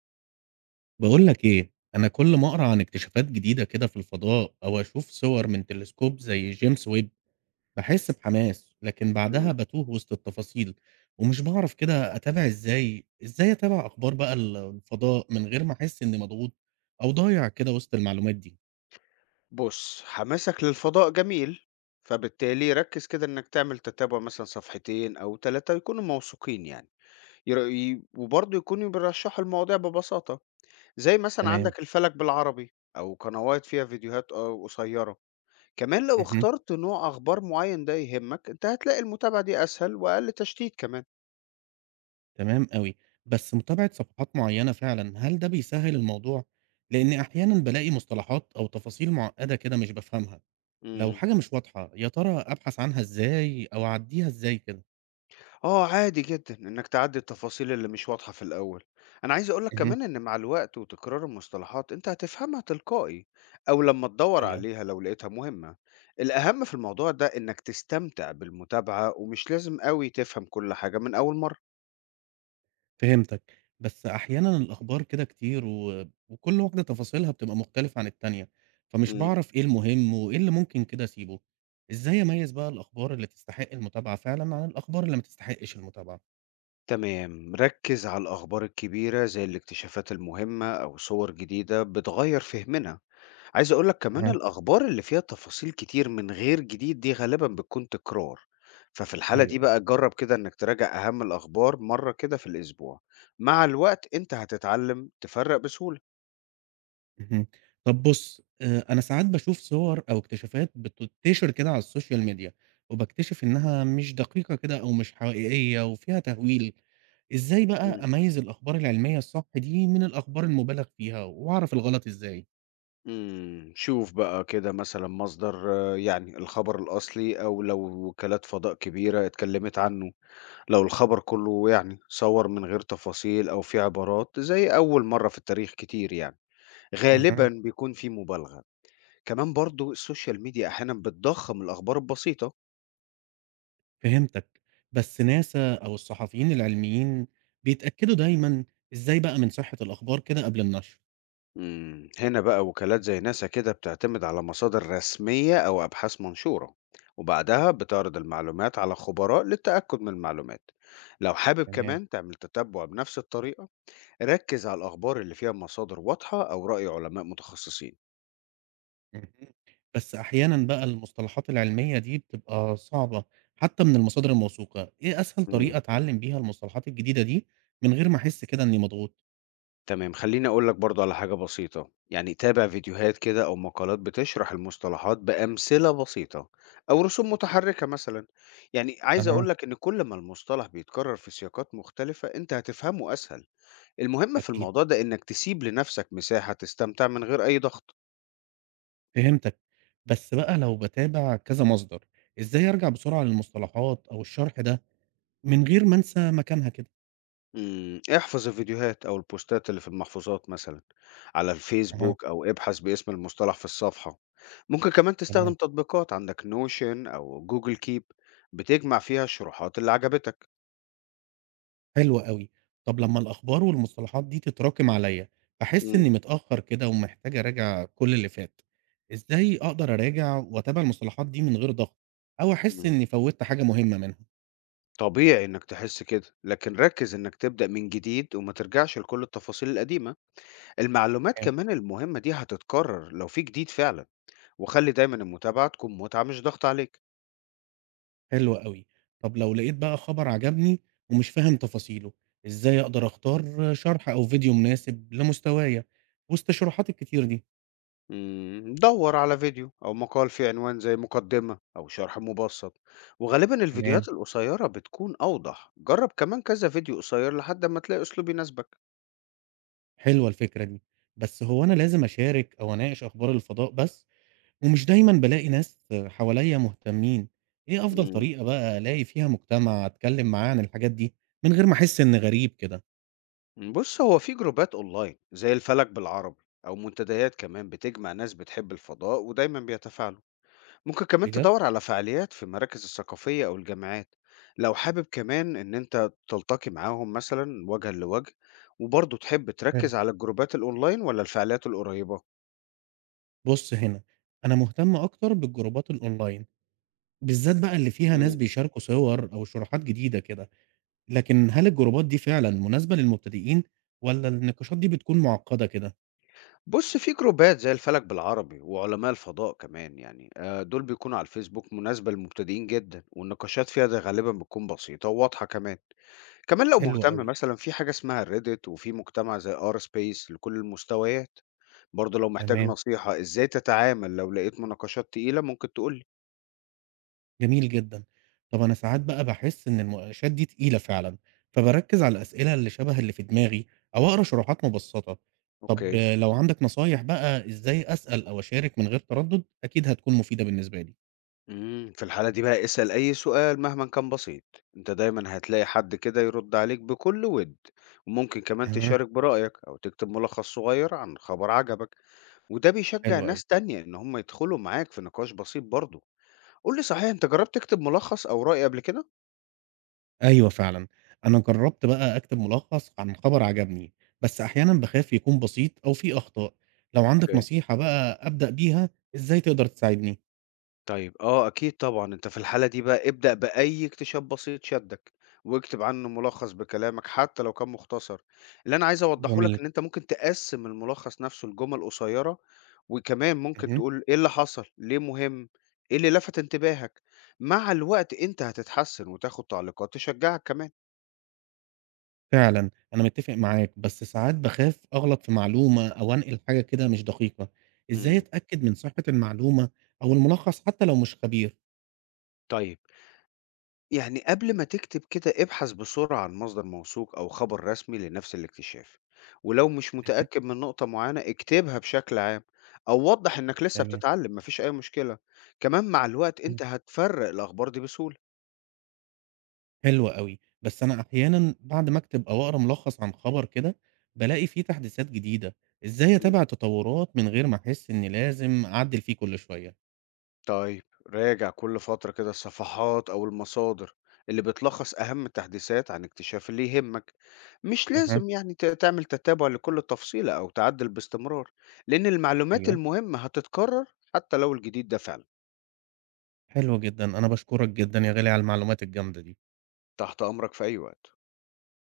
بقول لك ايه انا كل ما اقرا عن اكتشافات جديده كده في الفضاء او اشوف صور من تلسكوب زي جيمس ويب. بحس بحماس لكن بعدها إمم. بتوه وسط التفاصيل ومش بعرف كده اتابع ازاي اتابع اخبار بقى الفضاء من غير ما احس اني مضغوط او ضايع كده وسط المعلومات دي. بُص، حماسك للفضاء جميل، فبالتالي ركّز كده إنّك تعمل تتابع مثلًا صفحتين أو 3 يكونوا موثوقين يعني، ير ي وبرضه يكونوا بيرشّحوا المواضيع ببساطة، زي مثلًا تمام. عندك الفلك بالعربي أو قنوات فيها فيديوهات قصيّرة. كمان لو مهم. اخترت نوع أخبار معيّن ده يهمك، أنت هتلاقي المتابعة دي أسهل وأقل تشتيت كمان. تمام قوي. بس متابعه صفحات معينه فعلا هل ده بيسهل الموضوع لان احيانا بلاقي مصطلحات او تفاصيل معقده كده مش بفهمها. لو إمم. حاجة مش واضحة، يا ترى أبحث عنها إزاي أو أعدّيها إزاي كده؟ آه، عادي جدًا إنك تعدّي التفاصيل اللي مش واضحة في الأول. أنا عايز أقول لك اهم. كمان إن مع الوقت وتكرار المصطلحات أنت هتفهمها تلقائي، أو لمّا تدوّر أيوه، عليها لو لقيتها مهمة. الأهم في الموضوع ده إنك تستمتع بالمتابعة ومش لازم أوي تفهم كل حاجة من أول مرة. فهمتك. بس أحيانًا الأخبار كده كتير وكل واحدة تفاصيلها بتبقى مختلفة عن التانية، فمش إمم. باعرف إيه المهم وإيه اللي ممكن كده أسيبه. إزاي أميّز بقى الأخبار اللي تستحق المتابعة فعلًا عن الأخبار اللي ما تستحقش المتابعة؟ تمام. ركّز على الأخبار الكبيرة زي الاكتشافات المهمة أو صور جديدة بتغيّر فهمنا. عايز أقول لك كمان أها. الأخبار اللي فيها تفاصيل كتير من غير جديد دي غالبا بتكون تكرار. ففي الحالة دي أيوه، أيوه. بقى جرب كده إنك تراجع أهم الأخبار مرة كده في الأسبوع. مع الوقت أنت هتتعلم تفرق بسهولة. اهم. طب بُص، أنا ساعات باشوف صور أو اكتشافات بتنتشر كده على السوشيال ميديا، وباكتشف إنها مش دقيقة كده أو مش حقيقية وفيها تهويل. إزاي بقى مم. أميّز الأخبار العلمية الصح دي من الأخبار المُبالغ فيها وأعرف الغلط إزاي؟ شوف بقى كده مثلا مصدر، يعني الخبر الأصلي أو لو وكالات فضاء كبيرة اتكلمت عنه. لو الخبر كله يعني صور من غير تفاصيل أو في عبارات زي أول مرة في التاريخ كتير يعني غالبا أها. بيكون في مبالغة. كمان برضو السوشيال ميديا أحيانا بتضخم الأخبار البسيطة. فهمتك. بس ناسا أو الصحفيين العلميين بيتأكدوا دايمًا إزاي بقى من صحة الأخبار كده قبل النشر؟ مم. هنا بقى وكالات زي ناسا كده بتعتمد على مصادر رسمية أو أبحاث منشورة، وبعدها بتعرض المعلومات على خبراء للتأكد من المعلومات. لو حابب تمام. كمان تعمل تتبع بنفس الطريقة، ركز على الأخبار اللي فيها مصادر واضحة أو رأي علماء متخصصين. اهم. بس أحيانًا بقى المصطلحات العلمية دي بتبقى صعبة حتى من المصادر الموثوقة، إيه أسهل طريقة أتعلم بيها المصطلحات الجديدة دي من غير ما أحس كده إني مضغوط؟ تمام، خلّيني أقول لك برضه على حاجة بسيطة، يعني تابع فيديوهات كده أو مقالات بتشرح المصطلحات بأمثلة بسيطة أو رسوم متحركة مثلًا، يعني عايز أها، أقول لك إن كل ما المصطلح بيتكرر في سياقات مختلفة أنت هتفهمه أسهل، المهم في أكيد، الموضوع ده إنك تسيب لنفسك مساحة تستمتع من غير أي ضغط. فهمتك. بس بقى لو باتابع كذا مصدر، إزاي أرجع بسرعة للمصطلحات أو الشرح ده من غير ما أنسى مكانها كده؟ إمم، احفظ الفيديوهات أو البوستات اللي في المحفوظات مثلًا على أها، الفيسبوك أو ابحث باسم المصطلح في الصفحة، ممكن كمان تستخدم تمام. تطبيقات عندك notion أو google keep بتجمع فيها الشروحات اللي عجبتك. حلو أوي. طب لمّا الأخبار والمصطلحات دي تتراكم عليّا، باحس إمم، إني متأخر كده ومحتاج أراجع كل اللي فات، إزاي أقدر أراجع وأتابع المصطلحات دي من غير ضغط، أو أحس إمم. إني فوّتّ حاجة مهمة منهم؟ طبيعي إنك تحس كده، لكن ركز إنك تبدأ من جديد وما ترجعش لكل التفاصيل القديمة، المعلومات تمام، كمان المهمة دي هتتكرر لو في جديد فعلًا، وخلّي دايمًا المتابعة تكون متعة مش ضغط عليك. حلو أوي. طب لو لقيت بقى خبر عجبني ومش فاهم تفاصيله، إزاي أقدر أختار شرح أو فيديو مناسب لمستوايا وسط الشروحات الكتير دي؟ مم، دور على فيديو أو مقال فيه عنوان زي مقدمة أو شرح مبسط، وغالبا تمام، الفيديوهات القصيرة بتكون أوضح. جرب كمان كذا فيديو قصير لحد ما تلاقي أسلوب يناسبك. حلوة الفكرة دي. بس هو أنا لازم أشارك أو أناقش أخبار الفضاء بس؟ ومش دايمًا بالاقي ناس حواليّا مهتمين، إيه أفضل مم. طريقة بقى ألاقي فيها مجتمع أتكلّم معاه عن الحاجات دي، من غير ما أحس إني غريب كده؟ بص هو في جروبات أونلاين زي الفلك بالعربي أو منتديات كمان بتجمع ناس بتحب الفضاء ودايما بيتفاعلوا. ممكن كمان بجد؟ تدور على فعاليات في المراكز الثقافية أو الجامعات لو حابب كمان إن أنت تلتقي معاهم مثلا وجها لوجه. وبرضه تحب حلو. تركز على الجروبات الأونلاين ولا الفعاليات القريبة؟ بُص هنا، أنا مهتم أكتر بالجروبات الأونلاين، بالذات بقى اللي فيها ناس إمم. بيشاركوا صور أو شروحات جديدة كده، لكن هل الجروبات دي فعلًا مناسبة للمبتدئين والّا النقاشات دي بتكون معقدة كده؟ بُص في جروبات زي الفلك بالعربي وعلماء الفضاء كمان يعني دول بيكونوا على الفيسبوك مناسبة للمبتدئين جدًا، والنقاشات فيها ده غالبًا بتكون بسيطة وواضحة كمان. كمان لو حلو مهتم أوي. مثلًا في حاجة اسمها الReddit وفي مجتمع زي Rspace لكل المستويات. برضه لو محتاج تمام. نصيحة إزاي تتعامل لو لقيت مناقشات تقيلة ممكن تقول لي. جميل جدًا. طَب أنا ساعات بقى باحس إن المناقشات دي تقيلة فعلًا، فباركّز على الأسئلة اللي شبه اللي في دماغي أو أقرا شروحات مبسّطة. طَب أوكي. آه، لو عندك نصايح بقى إزاي أسأل أو أشارك من غير تردُّد، أكيد هتكون مفيدة بالنسبة لي. إمم، في الحالة دي بقى اسأل أي سؤال مهما كان بسيط، أنت دايمًا هتلاقي حد كده يرد عليك بكل ود، وممكن كمان أها، تشارك برأيك أو تكتب ملخص صغير عن خبر عجبك، وده بيشجع حلو أوي. ناس تانية إن هم يدخلوا معاك في نقاش بسيط برضه. قُل لي صحيح أنت جرّبت تكتب ملخص أو رأي قبل كده؟ أيوه فعلًا. أنا جرّبت بقى أكتب ملخّص عن خبر عجبني، بس أحيانًا باخاف يكون بسيط أو فيه أخطاء. لو عندك اوكي. نصيحة بقى أبدأ بيها، إزاي تقدر تساعدني؟ طيب أكيد طبعًا، أنت في الحالة دي بقى ابدأ بأي اكتشاف بسيط شدّك، واكتب عنه ملخص بكلامك حتى لو كان مختصر. اللي أنا عايز أوضّحه لك جميل. إن أنت ممكن تقسّم الملخص نفسه لجُمل قصيّرة، وكمان ممكن اهم. تقول إيه اللي حصل، ليه مهم، إيه اللي لفت انتباهك. مع الوقت أنت هتتحسّن وتاخد تعليقات تشجّعك كمان. فعلًا، أنا متّفق معاك، بس ساعات باخاف أغلط في معلومة أو أنقل حاجة كده مش دقيقة، إزاي إمم، أتأكد من صحة المعلومة أو الملخص حتى لو مش خبير؟ طيب يعني قبل ما تكتب كده ابحث بسرعة عن مصدر موثوق أو خبر رسمي لنفس الاكتشاف، ولو مش اهم، متأكد من نقطة معينة اكتبها بشكل عام أو وضح إنك لسه تمام، بتتعلم. مفيش أي مشكلة، كمان مع الوقت إمم. أنت هتفرق الأخبار دي بسهولة. حلو أوي، بس أنا أحيانًا بعد ما أكتب أو أقرا ملخص عن خبر كده، بالاقي فيه تحديثات جديدة، إزاي مم. أتابع التطورات من غير ما أحس إني لازم أعدِّل فيه كل شوية؟ طيب راجع كل فترة كده الصفحات أو المصادر اللي بتلخص أهم التحديثات عن اكتشاف اللي يهمك، مش أها، لازم يعني تعمل تتابع لكل تفصيلة أو تعدل باستمرار، لأن المعلومات أيوه. المهمة هتتكرر حتى لو الجديد ده فعلا. حلو جدًا، أنا باشكرك جدًا يا غالي على المعلومات الجامدة دي. تحت أمرك في أي وقت.